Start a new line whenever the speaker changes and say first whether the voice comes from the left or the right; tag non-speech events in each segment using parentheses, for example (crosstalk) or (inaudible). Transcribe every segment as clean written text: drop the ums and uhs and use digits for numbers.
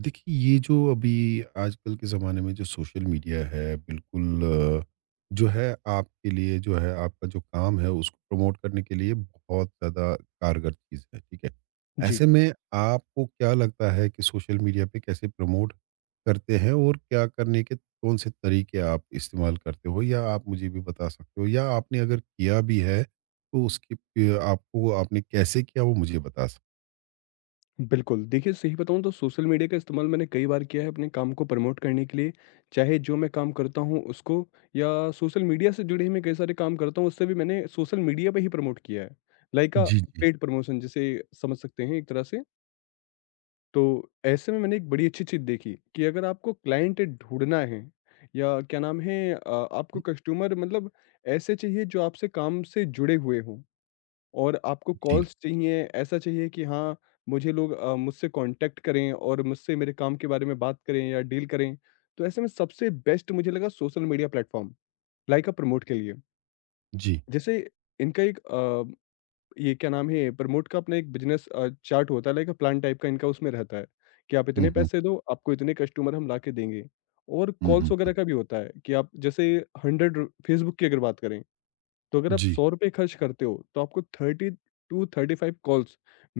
right: देखिए ये जो अभी आजकल के ज़माने में जो सोशल मीडिया है बिल्कुल अ, जो है आपके लिए जो है आपका जो काम है उसको प्रमोट करने के लिए बहुत ज़्यादा कारगर चीज़ है, ठीक है?
left: जी,
right: ऐसे में आपको क्या लगता है कि सोशल मीडिया पे कैसे प्रमोट करते हैं और क्या करने के कौन-से तरीके आप इस्तेमाल करते हो या आप मुझे भी बता सकते हो या आपने अगर किया भी है तो उसकी प आपको आपने कैसे किया वो मुझे बता सक।
left: बिल्कुल। देखिए, सही बताऊँ तो सोशल मीडिया का इस्तेमाल मैंने कई बार किया है अपने काम को प्रमोट करने के लिए, चाहे जो मैं काम करता हूँ उसको या सोशल मीडिया से जुड़े ही मैं कई सारे काम करता हूँ, उससे भी मैंने सोशल मीडिया पे ही प्रमोट किया है। लाइक
right: जी, जी।
left: पेड प्रमोशन जिसे समझ सकते हैं एक तरह से। तो ऐसे में मैंने एक बड़ी अच्छी चीज़ देखी कि अगर आपको क्लाइंट ढूँढना है या क्या नाम है आपको कस्टमर मतलब ऐसे चाहिए जो आपसे काम से जुड़े हुए हों। और आपको
right: जी,
left: कॉल्स चाहिए, ऐसा चाहिए कि हाँ, मुझे लोग मुझसे कॉन्टैक्ट करें और मुझसे मेरे काम के बारे में बात करें या डील करें। तो ऐसे में सबसे बेस्ट मुझे लगा social media platform, like a promote के लिए।
right: जी।
left: जैसे इनका एक ये क्या नाम है, प्रमोट का अपना एक बिज़नेस चार्ट होता है, लाइक अ प्लान टाइप का इनका उसमें रहता है कि आप इतने
right: हुँ, हुँ।
left: पैसे दो, आपको इतने कस्टमर हम लाके देंगे। और
right: हुँ,
left: कॉल्स
right: हुँ।
left: वगैरह का भी होता है कि आप जैसे 100 रू फेसबुक की अगर बात करें, तो अगर आप
right: जी,
left: ₹100 खर्च करते हो, तो आपको 30 टू 35 कॉल्स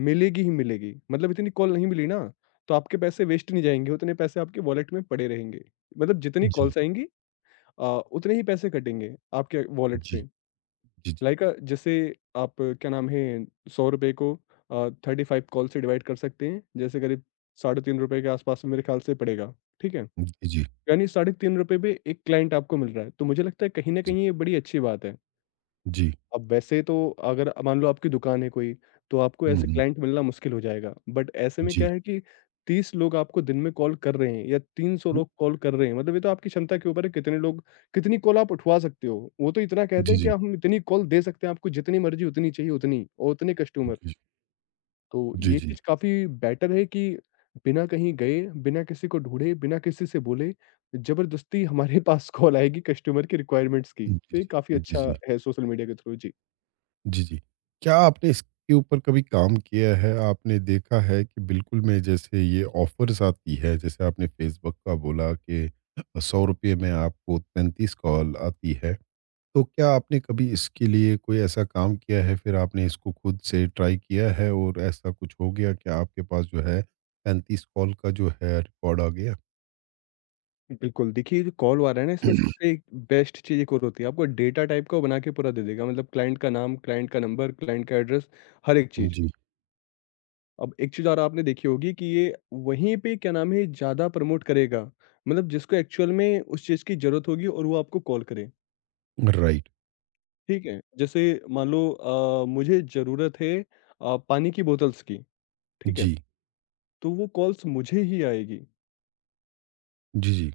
left: मिलेगी ही मिलेगी। मतलब इतनी कॉल नहीं मिली ना, तो आपके पैसे वेस्ट नहीं जाएँगे, उतने पैसे आपके वॉलेट में पड़े रहेंगे। मतलब जितनी
right: जी,
left: कॉल्स आएँगी अ, उतने ही पैसे कटेंगे आपके वॉलेट
right: जी,
left: से।
right: जी, जी,
left: लाइक जैसे आप क्या नाम है, ₹100 को 35 कॉल से डिवाइड कर सकते हैं, जैसे करीब ₹3.5 के आसपास मेरे ख्याल से पड़ेगा, ठीक है?
right: जी, जी,
left: यानी ₹3.5 पे 1 क्लाइंट आपको मिल रहा है, तो मुझे लगता है कहीं न
right: जी,
left: कहीं ये बड़ी अच्छी बात है।
right: जी,
left: अब वैसे तो अगर मान लो आपकी दुकान है कोई, तो आपको
right: हुँ,
left: ऐसे क्लाइंट मिलना मुश्किल हो जाएगा। बट ऐसे में
right: जी,
left: क्या है कि 30 लोग आपको दिन में कॉल कर रहे हैं या 300
right: हुँ,
left: लोग कॉल कर रहे हैं, मतलब ये तो आपकी क्षमता के ऊपर है कितने लोग कितनी कॉल आप उठवा सकते हो। वो तो इतना कहते
right: जी,
left: हैं कि
right: जी,
left: हम इतनी कॉल दे सकते हैं आपको जितनी मर्ज़ी उतनी चाहिए उतनी और उतने
right: जी,
left: कस्टमर।
right: जी,
left: तो
right: जी,
left: ये
right: जी,
left: चीज़ काफ़ी बेटर है कि बिना कहीं गए, बिना किसी को ढूँढे, बिना किसी से बोले, ज़बरदस्ती हमारे (laughs) पास कॉल आएगी कस्टमर की रिक्वायरमेंट्स की। तो ये काफ़ी
right: जी,
left: अच्छा
right: जी,
left: है सोशल मीडिया के थ्रू। जी।
right: जी, जी। क्या आपने इसके ऊपर कभी काम किया है? आपने देखा है कि बिल्कुल में जैसे ये ऑफ़र्स आती है, जैसे आपने फ़ेसबुक का बोला कि ₹100 में आपको 35 कॉल आती है। तो क्या आपने कभी इसके लिए कोई ऐसा काम किया है, फिर आपने इसको खुद से ट्राई किया है और ऐसा कुछ हो गया क्या आपके पास जो है 35 कॉल का जो है रिकॉर्ड आ गया?
left: बिल्कुल, देखिए जो कॉल वाला है ना इसमें सबसे
right: (clears throat)
left: बेस्ट चीज़ एक और होती है, आपको डेटा टाइप का वो बना के पूरा दे देगा मतलब क्लाइंट का नाम, क्लाइंट का नंबर, क्लाइंट का एड्रेस, हर एक चीज़।
right: जी,
left: अब एक चीज़ और आपने देखी होगी कि ये वहीं पे क्या नाम है ज़्यादा प्रमोट करेगा, मतलब जिसको एक्चुअल में उस चीज़ की ज़रूरत होगी और वो आपको कॉल करे,
right: राइट।
left: ठीक है? जैसे मान लो मुझे ज़रूरत है पानी की बोतल्स की, ठीक है?
right: जी।
left: तो वो कॉल्स मुझे ही आएगी,
right: जी, जी।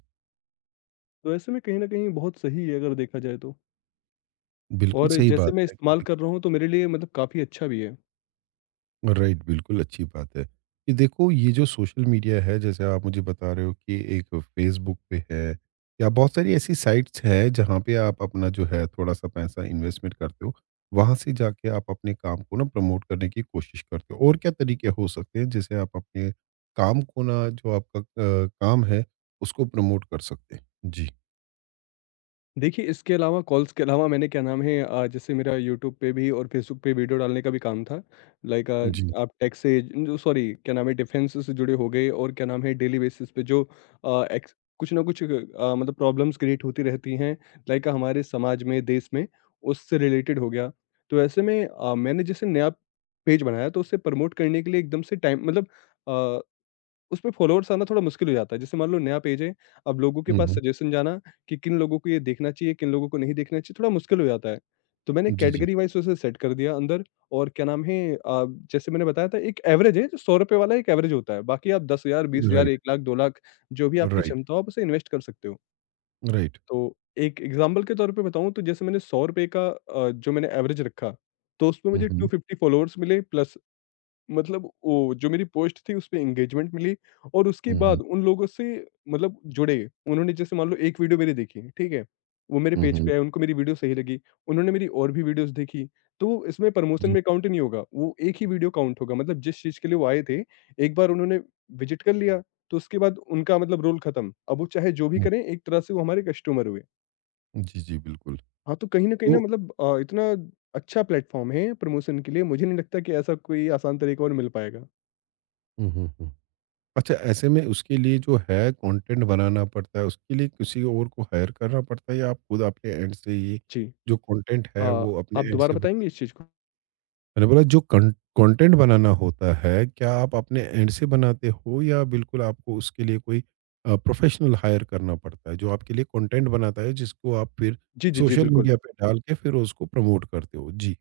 left: तो ऐसे में कहीं न कहीं बहुत सही है अगर देखा जाए तो।
right: बिल्कुल
left: और
right: सही
left: जैसे
right: बात
left: मैं
right: है
left: इस्तेमाल
right: कि
left: कर रहा हूँ तो मेरे लिए मतलब काफ़ी अच्छा भी है।
right: राइट बिल्कुल अच्छी बात है। ये देखो ये जो सोशल मीडिया है जैसे आप मुझे बता रहे हो कि एक फ़ेसबुक पे है या बहुत सारी ऐसी साइट्स हैं जहाँ पे आप अपना जो है थोड़ा-सा पैसा इन्वेस्टमेंट करते हो। वहाँ से जाके आप अपने काम को ना प्रमोट करने की कोशिश करते हो। और क्या तरीके हो सकते हैं जिससे आप अपने काम को ना जो आपका काम है उसको प्रमोट कर सकते हैं? जी,
left: देखिए इसके अलावा कॉल्स के अलावा मैंने क्या नाम है जैसे मेरा यूट्यूब पे भी और फ़ेसबुक पे वीडियो डालने का भी काम था। लाइक
right: जी।
left: आप टेक से जो सॉरी क्या नाम है डिफेंस से जुड़े हो गए और क्या नाम है डेली बेसिस पे जो एक्स कुछ ना कुछ मतलब प्रॉब्लम्स क्रिएट होती रहती हैं लाइक हमारे समाज में, देश में, उससे रिलेटेड हो गया। तो ऐसे में मैंने जैसे नया पेज बनाया तो उसे प्रमोट करने के लिए एकदम से टाइम मतलब अ उसपे फ़ॉलोवर्स आना थोड़ा मुश्किल हो जाता है। जैसे मान लो नया पेज है, अब लोगों के
right: हुँ,
left: पास
right: हुँ।
left: सजेशन जाना कि किन लोगों को ये देखना चाहिए, किन लोगों को नहीं देखना चाहिए, थोड़ा मुश्किल हो जाता है। तो मैंने
right: जी, जी।
left: कैटेगरी वाइज़ उसे सेट कर दिया अंदर और क्या नाम है जैसे मैंने बताया था एक एवरेज है, जो ₹100 वाला एक एवरेज होता है। बाकी आप 10,000, 20,000,
right: राइट,
left: 1,00,000, 2,00,000 जो भी आपकी
right: राइट,
left: क्षमता हो, आप उसे इन्वेस्ट कर सकते हो।
right: राइट।
left: तो एक एग्ज़ाम्पल के तौर पे बताऊँ तो जैसे मैंने ₹100 का जो मैंने एवरेज रखा, तो उसमें
right: हुँ,
left: मुझे
right: हुँ।
left: 250 फ़ॉलोवर्स मिले प्लस मतलब वो जो मेरी पोस्ट थी उसपे एंगेजमेंट मिली और उसके
right: हुँ, हुँ।
left: बाद उन लोगों से मतलब जुड़े। उन्होंने जैसे मान लो एक वीडियो मेरी देखी, ठीक है? वो मेरे
right: हुँ,
left: पेज
right: हुँ।
left: पे आए, उनको मेरी वीडियो सही लगी। उन्होंने मेरी और भी वीडियोज़ देखी, तो इसमें प्रमोशन
right: जी,
left: में काउंट नहीं होगा। वो एक ही वीडियो काउंट होगा मतलब जिस चीज़ के लिए वो आए थे, एक बार उन्होंने विज़िट कर लिया, तो उसके बाद उनका मतलब रोल खत्म। अब वो चाहे जो भी
right: हुँ।
left: करें, एक तरह से वो हमारे कस्टमर हुए।
right: जी, जी बिल्कुल।
left: हाँ, तो कहीं न कहीं ना
right: तो
left: मतलब इतना अच्छा प्लेटफ़ॉर्म है प्रमोशन के लिए, मुझे नहीं लगता कि ऐसा कोई आसान तरीका और मिल पाएगा।
right: हुँ, हुँ, हुँ। अच्छा ऐसे में उसके लिए जो है कंटेंट बनाना पड़ता है, उसके लिए किसी और को हायर करना पड़ता है या आप खुद अपने एंड से ये
left: जी।
right: जो कंटेंट
left: अ,
right: है वो अपने
left: आप
right: एंड
left: दोबारा
right: से बना।
left: बताएँगे इस चीज़ को?
right: मैंने बोला जो कं कंटेंट बनाना होता है, क्या आप अपने एंड से बनाते हो या बिल्कुल आपको उसके लिए कोई प्रोफ़ेशनल हायर करना पड़ता है, जो आपके लिए कंटेंट बनाता है जिसको आप फिर
left: जी, जी, जी,
right: सोशल
left: बिल्कुल।
right: मीडिया पे डाल के फिर उसको प्रमोट करते हो? जी।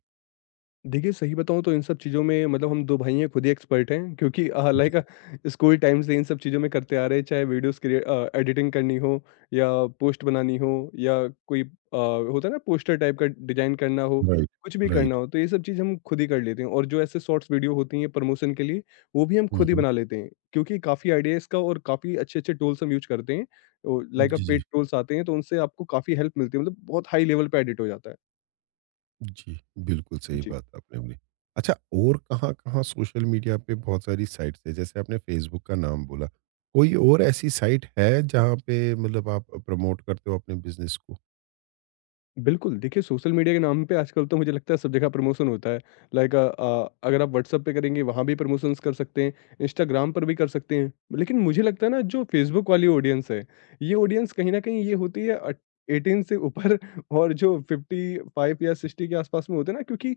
left: देखिए, सही बताऊँ तो इन सब चीज़ों में मतलब हम 2 भाई हैं, खुद ही एक्सपर्ट हैं क्योंकि
right: जी।
left: लाइक स्कूल टाइम से इन सब चीज़ों में करते आ रहे हैं, चाहे वीडियोज़ एडिटिंग करनी हो या पोस्ट बनानी हो या कोई होता है ना पोस्टर टाइप का डिज़ाइन करना हो,
right: राइट,
left: कुछ भी करना
right: राइट।
left: हो, तो ये सब चीज़ हम खुद ही कर लेते हैं और जो ऐसे शॉर्ट्स वीडियो होती हैं प्रमोशन के लिए, वो भी हम
right: हुँ,
left: खुद ही
right: हुँ।
left: बना लेते हैं क्योंकि काफ़ी आइडिया है इसका और काफ़ी अच्छे-अच्छे टूल्स हम यूज़ करते हैं। ओ लाइक अ
right: जी, जी।
left: पेड टूल्स आते हैं, तो उनसे आपको काफ़ी हेल्प मिलती है मतलब बहुत हाई लेवल पे एडिट हो जाता है।
right: जी, बिल्कुल सही
left: जी।
right: बात आपने बोली। अच्छा और कहाँ-कहाँ सोशल मीडिया पे बहुत सारी साइट्स है, जैसे आपने फ़ेसबुक का नाम बोला, कोई और ऐसी साइट है जहाँ पे मतलब आप प्रमोट करते हो अपने बिज़नेस को?
left: बिल्कुल, देखिए सोशल मीडिया के नाम पे आजकल तो मुझे लगता है सब जगह प्रमोशन होता है। लाइक अगर आप व्हाट्सएप पे करेंगे वहाँ भी प्रमोशंस कर सकते हैं, इंस्टाग्राम पर भी कर सकते हैं। लेकिन मुझे लगता है ना जो फेसबुक वाली ऑडियंस है, ये ऑडियंस कहीं न कहीं ये होती है अट 18 से ऊपर (laughs) और जो 55 या 60 के आसपास में होते हैं ना क्योंकि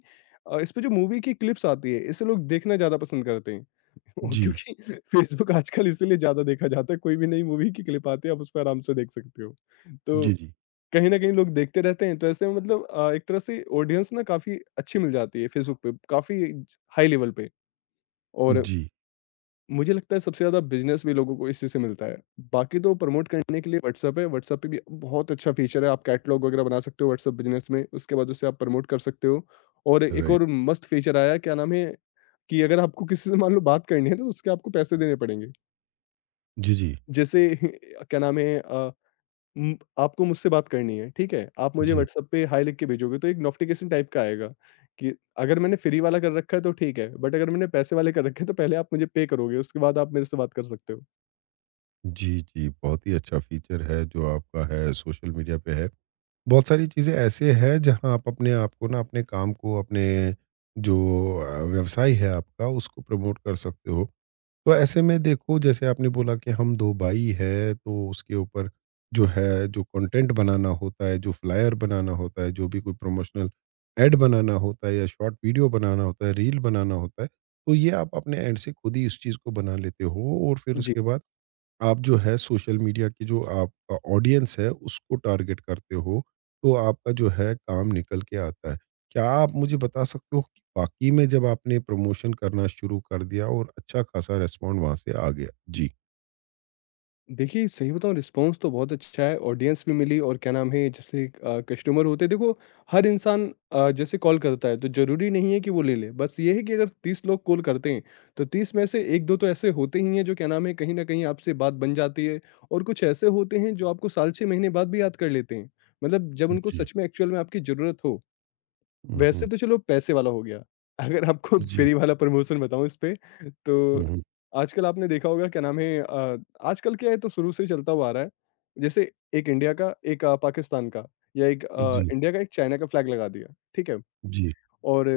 left: इसपे जो मूवी की क्लिप्स आती है, इसे लोग देखना ज़्यादा पसंद करते हैं। (laughs) ओ
right: जी,
left: क्योंकि फेसबुक आजकल इसीलिए ज़्यादा देखा जाता है, कोई भी नई मूवी की क्लिप आती है आप उसपे आराम से देख सकते हो। तो
right: जी, जी।
left: कहीं न कहीं लोग देखते रहते हैं, तो ऐसे में मतलब एक तरह से ऑडियंस ना काफ़ी अच्छी मिल जाती है फेसबुक पे, काफ़ी हाई लेवल पे और
right: जी,
left: मुझे लगता है सबसे ज़्यादा बिज़नेस भी लोगों को इसी से मिलता है। बाकी तो प्रमोट करने के लिए व्हाट्सएप है, व्हाट्सएप पे भी बहुत अच्छा फ़ीचर है, आप कैटलॉग वगैरह बना सकते हो व्हाट्सएप बिज़नेस में, उसके बाद उसे आप प्रमोट कर सकते हो और एक
right: राइट।
left: और मस्त फ़ीचर आया है, क्या नाम है, कि अगर आपको किसी से मान लो बात करनी है, तो उसके आपको पैसे देने पड़ेंगे।
right: जी, जी।
left: जैसे (laughs) क्या नाम है उम, आपको मुझसे बात करनी है, ठीक है? आप मुझे
right: जी,
left: व्हाट्सएप पे हाय लिख के भेजोगे तो एक नोटिफ़िकेशन टाइप का आएगा कि अगर मैंने फ्री वाला कर रखा है तो ठीक है, बट अगर मैंने पैसे वाले कर रखे हैं तो पहले आप मुझे पे करोगे, उसके बाद आप मेरे से बात कर सकते हो।
right: जी, जी, बहुत ही अच्छा फ़ीचर है जो आपका है सोशल मीडिया पे है। बहुत सारी चीज़ें ऐसे हैं जहाँ आप अपने आप को ना अपने काम को अपने जो व्यवसाय है आपका उसको प्रमोट कर सकते हो। तो ऐसे में देखो जैसे आपने बोला कि हम 2 भाई हैं तो उसके ऊपर जो है जो कंटेंट बनाना होता है, जो फ्लायर बनाना होता है, जो भी कोई प्रमोशनल एड बनाना होता है या शॉर्ट वीडियो बनाना होता है, रील बनाना होता है, तो ये आप अपने एंड से खुद ही इस चीज़ को बना लेते हो और फिर
left: जी।
right: उसके बाद आप जो है सोशल मीडिया की जो आपका ऑडियंस है उसको टारगेट करते हो, तो आपका जो है काम निकल के आता है। क्या आप मुझे बता सकते हो कि वाक़ई में जब आपने प्रमोशन करना शुरू कर दिया और अच्छा खासा रिस्पॉन्ड वहाँ से आ गया? जी।
left: देखिए, सही बताऊँ रिस्पॉन्स तो बहुत अच्छा है, ऑडियंस भी मिली और क्या नाम है जैसे कस्टमर होते हैं देखो हर इंसान जैसे कॉल करता है तो ज़रूरी नहीं है कि वो ले ले। बस ये है कि अगर 30 लोग कॉल करते हैं, तो 30 में से 1-2 तो ऐसे होते ही हैं जो क्या नाम है कहीं न कहीं आपसे बात बन जाती है और कुछ ऐसे होते हैं जो आपको साल 6 महीने बाद भी याद कर लेते हैं। मतलब जब उनको
right: जी।
left: सच में एक्चुअल में आपकी ज़रूरत हो।
right: हुँ,
left: वैसे
right: हुँ।
left: तो चलो पैसे वाला हो गया। अगर आपको
right: जी।
left: फ्री वाला प्रमोशन बताऊँ इसपे तो
right: हुँ, हुँ।
left: आजकल आपने देखा होगा क्या नाम है आजकल क्या है तो शुरू से चलता हुआ आ रहा है। जैसे एक इंडिया का, एक पाकिस्तान का या एक
right: जी,
left: इंडिया का, एक चाइना का फ्लैग लगा दिया, ठीक है?
right: जी।
left: और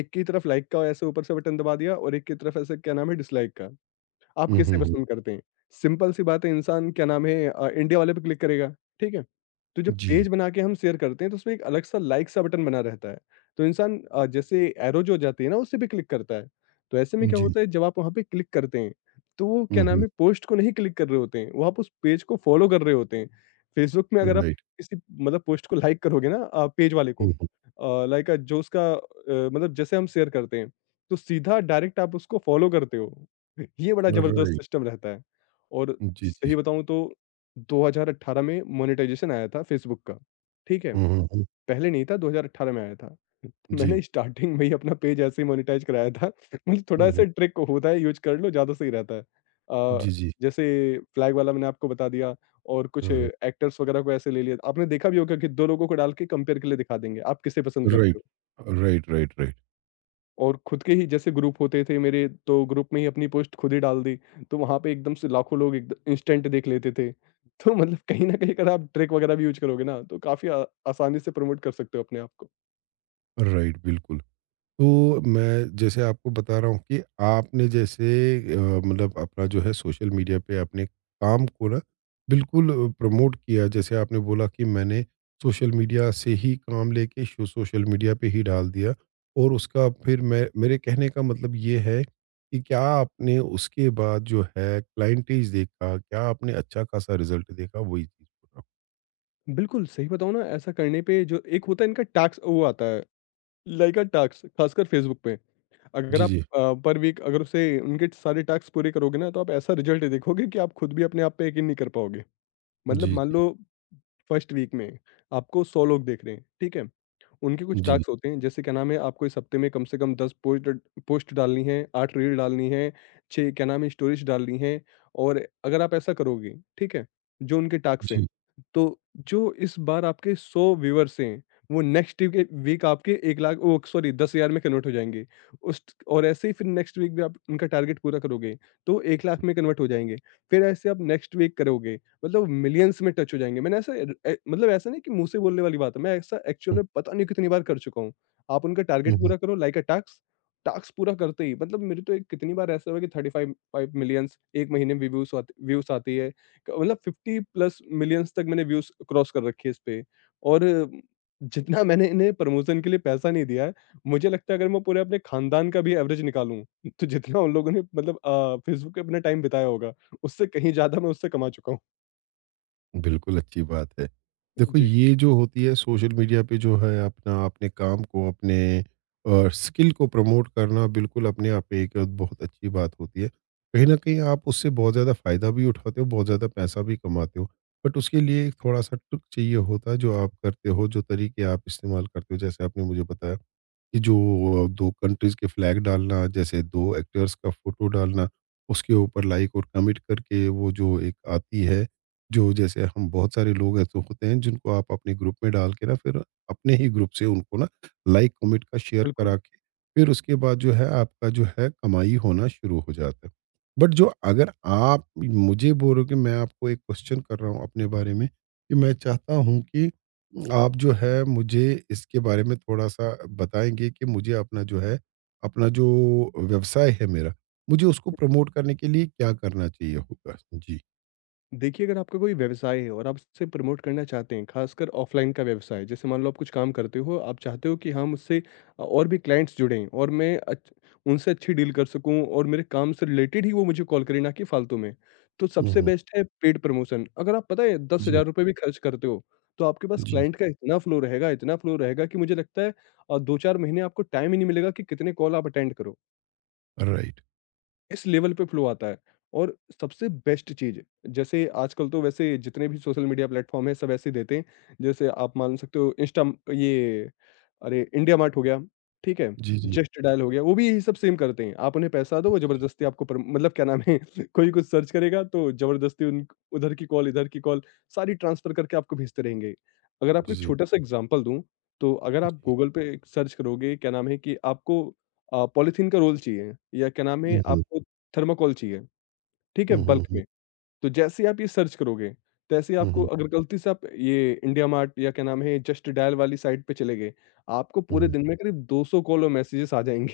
left: एक की तरफ लाइक का ऐसे ऊपर से बटन दबा दिया और एक की तरफ ऐसे क्या नाम है डिसलाइक का। आप
right: हुँ,
left: किसे
right: हुँ, हुँ।
left: पसंद करते हैं? सिंपल सी बात है इंसान क्या नाम है इंडिया वाले पे क्लिक करेगा, ठीक है? तो जब
right: जी,
left: पेज बना के हम शेयर करते हैं तो उसमें एक अलग सा लाइक सा बटन बना रहता है। तो इंसान जैसे एरो जो हो जाती है ना उससे भी क्लिक करता है। तो ऐसे में क्या
right: जी।
left: होता है जब आप वहाँ पे क्लिक करते हैं, तो वो क्या
right: हुँ,
left: नाम
right: हुँ।
left: है पोस्ट को नहीं क्लिक कर रहे होते हैं, वो आप उस पेज को फॉलो कर रहे होते हैं। फेसबुक में अगर आप
right: राइट।
left: किसी मतलब पोस्ट को लाइक करोगे ना पेज वाले को
right: हुँ, हुँ।
left: लाइक जो उसका मतलब जैसे हम शेयर करते हैं, तो सीधा डायरेक्ट आप उसको फॉलो करते हो। ये बड़ा ज़बरदस्त
right: राइट।
left: सिस्टम रहता है। और
right: जी,
left: सही
right: जी।
left: बताऊँ तो 2018 में मोनेटाइज़ेशन आया था फ़ेसबुक का, ठीक है?
right: हुँ, हुँ, हुँ।
left: पहले नहीं था 2018 में आया था। (laughs) तो
right: जी।
left: मैंने स्टार्टिंग में ही अपना पेज ऐसे ही मोनेटाइज़ कराया था। (laughs) मतलब थोड़ा
right: हुँ,
left: ऐसा
right: हुँ।
left: ट्रिक होता है यूज़ कर लो ज़्यादा सही रहता है।
right: जी, जी।
left: जैसे फ्लैग वाला मैंने आपको बता दिया और कुछ
right: हुँ, हुँ।
left: एक्टर्स वगैरह को ऐसे ले लिया। आपने देखा भी होगा कि 2 लोगों को डाल के कंपेयर के लिए दिखा देंगे, आप किसे पसंद
right: राइट।
left: करते हो?
right: Right, right, right.
left: और खुद के ही जैसे ग्रुप होते थे मेरे, तो ग्रुप में ही अपनी पोस्ट खुद ही डाल दी, तो वहाँ पे एकदम से लाखों लोग एकदम इंस्टेंट देख लेते थे। (laughs) तो मतलब कहीं न कहीं अगर आप ट्रिक वगैरह भी यूज़ करोगे ना, तो काफ़ी आसानी से प्रमोट कर सकते हो अपने आप को।
right: राइट, बिल्कुल। तो मैं जैसे आपको बता रहा हूँ कि आपने जैसे अ, मतलब अपना जो है सोशल मीडिया पे अपने काम को ना बिल्कुल प्रमोट किया जैसे आपने बोला कि मैंने सोशल मीडिया से ही काम लेके शो- सोशल मीडिया पे ही डाल दिया और उसका फिर मैं मेरे कहने का मतलब ये है कि क्या आपने उसके बाद जो है क्लाइंटेज देखा क्या आपने अच्छा खासा रिजल्ट देखा वही चीज़ बोल रहा हूँ।
left: बिल्कुल, सही बताऊँ ना, ऐसा करने पे जो एक होता है इनका टैक्स वो आता है, लाइका टैक्स, खासकर फेसबुक पे। अगर
right: जी
left: आप
right: जी
left: पर वीक अगर उसे उनके सारे टास्क पूरे करोगे ना, तो आप ऐसा रिज़ल्ट देखोगे कि आप खुद भी अपने आप पे यकीन नहीं कर पाओगे। मतलब
right: जी
left: मान
right: जी
left: लो फर्स्ट वीक में आपको 100 लोग देख रहे हैं, ठीक है? उनके कुछ
right: जी
left: टास्क होते हैं जैसे क्या नाम है आपको इस हफ्ते में कम से कम 10 पोस्ट पोस्ट डालनी है, 8 रील डालनी है, 6 क्या नाम है स्टोरीज डालनी है और अगर आप ऐसा करोगे, ठीक है? जो उनके टास्क हैं,
right: जी
left: तो जो इस बार आपके 100 व्यूअर्स हैं, वो नेक्स्ट वीक वीक आपके 1 लाख ओह सॉरी 10,000 में कन्वर्ट हो जाएँगे। उस और ऐसे ही फिर नेक्स्ट वीक भी आप उनका टारगेट पूरा करोगे, तो 1 लाख में कन्वर्ट हो जाएँगे। फिर ऐसे आप नेक्स्ट वीक करोगे मतलब मिलियंस में टच हो जाएँगे। मतलब ऐसा नहीं कि मुँह से बोलने वाली बात है, मैं ऐसा एक्चुअल
right: हम्म,
left: में पता नहीं कितनी बार कर चुका हूँ। आप उनका टारगेट
right: हम्म,
left: पूरा करो लाइक अ टास्क, टास्क पूरा करते ही मतलब मेरे तो एक कितनी बार ऐसा हुआ कि 35-5 मिलियंस 1 महीने में व्यूज़ आती है। क मतलब 50 प्लस मिलियंस तक मैंने व्यूज़ क्रॉस कर रखी है इस पे और जितना मैंने इन्हें प्रमोशन के लिए पैसा नहीं दिया है, मुझे लगता है अगर मैं पूरे अपने खानदान का भी एवरेज निकालूँ, तो जितना उन लोगों ने फेसबुक पे अपना टाइम बिताया होगा, उससे कहीं ज़्यादा मैं उससे कमा चुका हूँ।
right: बिल्कुल, अच्छी बात है। देखो
left: जी,
right: ये जो होती है सोशल मीडिया पे जो है अपना अपने काम को अपने स्किल को प्रमोट करना बिल्कुल अपने आप में एक बहुत अच्छी बात होती है। कहीं न कहीं आप उससे बहुत ज़्यादा फ़ायदा भी उठाते हो, बहुत ज़्यादा पैसा भी कमाते हो। बट उसके लिए एक थोड़ा-सा ट्रिक चाहिए होता है जो आप करते हो, जो तरीके आप इस्तेमाल करते हो जैसे आपने मुझे बताया। कि जो 2 कंट्रीज़ के फ्लैग डालना, जैसे 2 एक्टर्स का फ़ोटो डालना, उसके ऊपर लाइक और कमेंट करके वो जो एक आती है, जो जैसे हम बहुत सारे लोग ऐसे होते हैं जिनको आप अपने ग्रुप में डाल के ना फिर अपने ही ग्रुप से उनको ना लाइक, कमेंट का शेयर करा
left: बिल्कुल।
right: के फिर उसके बाद जो है आपका जो है कमाई होना शुरू हो जाता है। बट जो अगर आप मुझे बोलोगे मैं आपको एक क्वेश्चन कर रहा हूँ अपने बारे में कि मैं चाहता हूँ कि आप जो है मुझे इसके बारे में थोड़ा-सा बताएँगे कि मुझे अपना जो है, अपना जो व्यवसाय है मेरा, मुझे उसको प्रमोट करने के लिए क्या करना चाहिए होगा? जी।
left: देखिए, अगर आपका कोई व्यवसाय है और आप उससे प्रमोट करना चाहते हैं, खासकर ऑफ़लाइन का व्यवसाय, जैसे मान लो आप कुछ काम करते हो, आप चाहते हो कि हाँ, मुझसे और भी क्लाइंट्स जुड़ें और मैं अच्छ उनसे अच्छी डील कर सकूँ और मेरे काम से रिलेटेड ही वो मुझे कॉल करें, ना कि फ़ालतू में। तो
right: हुँ,
left: सबसे
right: हुँ।
left: बेस्ट है पेड प्रमोशन। अगर आप पता है
right: जी,
left: ₹10,000 भी खर्च करते हो, तो आपके पास
right: जी।
left: क्लाइंट का इतना फ़्लो रहेगा कि मुझे लगता है 2-4 महीने आपको टाइम ही नहीं मिलेगा कि कितने कॉल आप अटेंड करो।
right: राइट।
left: इस लेवल पे फ़्लो आता है और सबसे बेस्ट चीज़ जैसे आजकल तो वैसे जितने भी सोशल मीडिया प्लेटफ़ॉर्म हैं सब ऐसे देते हैं। जैसे आप मान सकते हो इंस्टा ये अरे इंडिया मार्ट हो गया, ठीक है?
right: जी, जी।
left: जस्ट डायल हो गया, वो भी यही सब सेम करते हैं। आप उन्हें पैसा दो, वो
right: जी,
left: ज़बरदस्ती आपको प्र मतलब क्या नाम है (laughs) कोई कुछ सर्च करेगा तो ज़बरदस्ती उन उधर की कॉल, इधर की कॉल, सारी ट्रांसफ़र करके आपको भेजते रहेंगे। अगर
right: जी,
left: आपको
right: जी,
left: एक
right: जी।
left: छोटा-सा एग्ज़ाम्पल दूँ, तो अगर आप गूगल पे सर्च करोगे क्या नाम है कि आपको पॉलीथीन का रोल चाहिए या क्या नाम है
right: हुँ, हुँ।
left: आपको थर्माकोल चाहिए, ठीक है?
right: हुँ, हुँ,
left: बल्क
right: हुँ।
left: में। तो जैसे ही आप ये सर्च करोगे, तैसे ही
right: हुँ,
left: आपको
right: हुँ,
left: अगर गलती से आप ये इंडिया मार्ट या क्या नाम है, जस्ट डायल वाली साइट पे चले गए, आपको पूरे
right: हुँ।
left: दिन में करीब 200 कॉल और मैसेजेस आ जाएँगे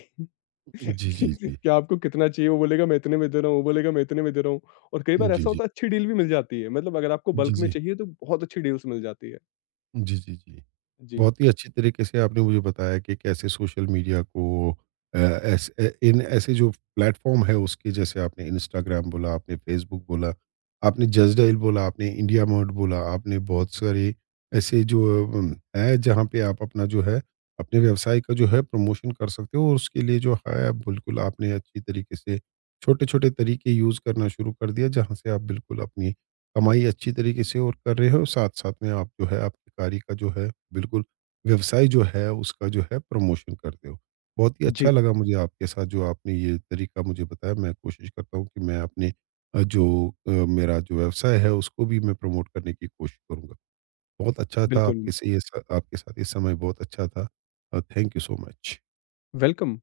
left: (laughs)
right: जी,
left: कि
right: जी, जी।
left: कि आपको कितना चाहिए, वो बोलेगा मैं इतने में दे रहा हूँ, वो बोलेगा मैं इतने में दे रहा हूँ और कई बार
right: जी,
left: ऐसा
right: जी।
left: होता है अच्छी डील भी मिल जाती है। मतलब अगर आपको
right: जी,
left: बल्क में
right: जी।
left: चाहिए तो बहुत अच्छी डील्स मिल जाती है।
right: जी, जी, जी।
left: जी।
right: बहुत ही अच्छी तरीके से आपने मुझे बताया कि कैसे सोशल मीडिया को ऐस ए- इन ऐसे जो प्लेटफॉर्म है उसके जैसे आपने इंस्टाग्राम बोला आपने फेसबुक बोला आपने जजडाइल बोला आपने इंडिया मोड बोला आपने बहुत सारे ऐसे जो है जहाँ पे आप अपना जो है अपने व्यवसाय का जो है प्रमोशन कर सकते हो और उसके लिए जो है आप बिल्कुल आपने अच्छी तरीके से छोटे छोटे तरीके यूज़ करना शुरू कर दिया जहाँ से आप बिल्कुल अपनी कमाई अच्छी तरीके से और कर रहे हो साथ साथ में आप जो है आपके कार्य का जो है बिल्कुल व्यवसाय जो है उसका जो है प्रमोशन करते हो। बहुत ही अच्छा
left: जी,
right: लगा मुझे आपके साथ जो आपने ये तरीका मुझे बताया मैं कोशिश करता हूँ कि मैं अपने जो मेरा जो व्यवसाय है उसको भी मैं प्रमोट करने की कोशिश करूँगा। बहुत अच्छा था
left: बिल्कुल।
right: आपके से ये स आपके साथ ये समय बहुत अच्छा था। Thank you so much.
left: Welcome.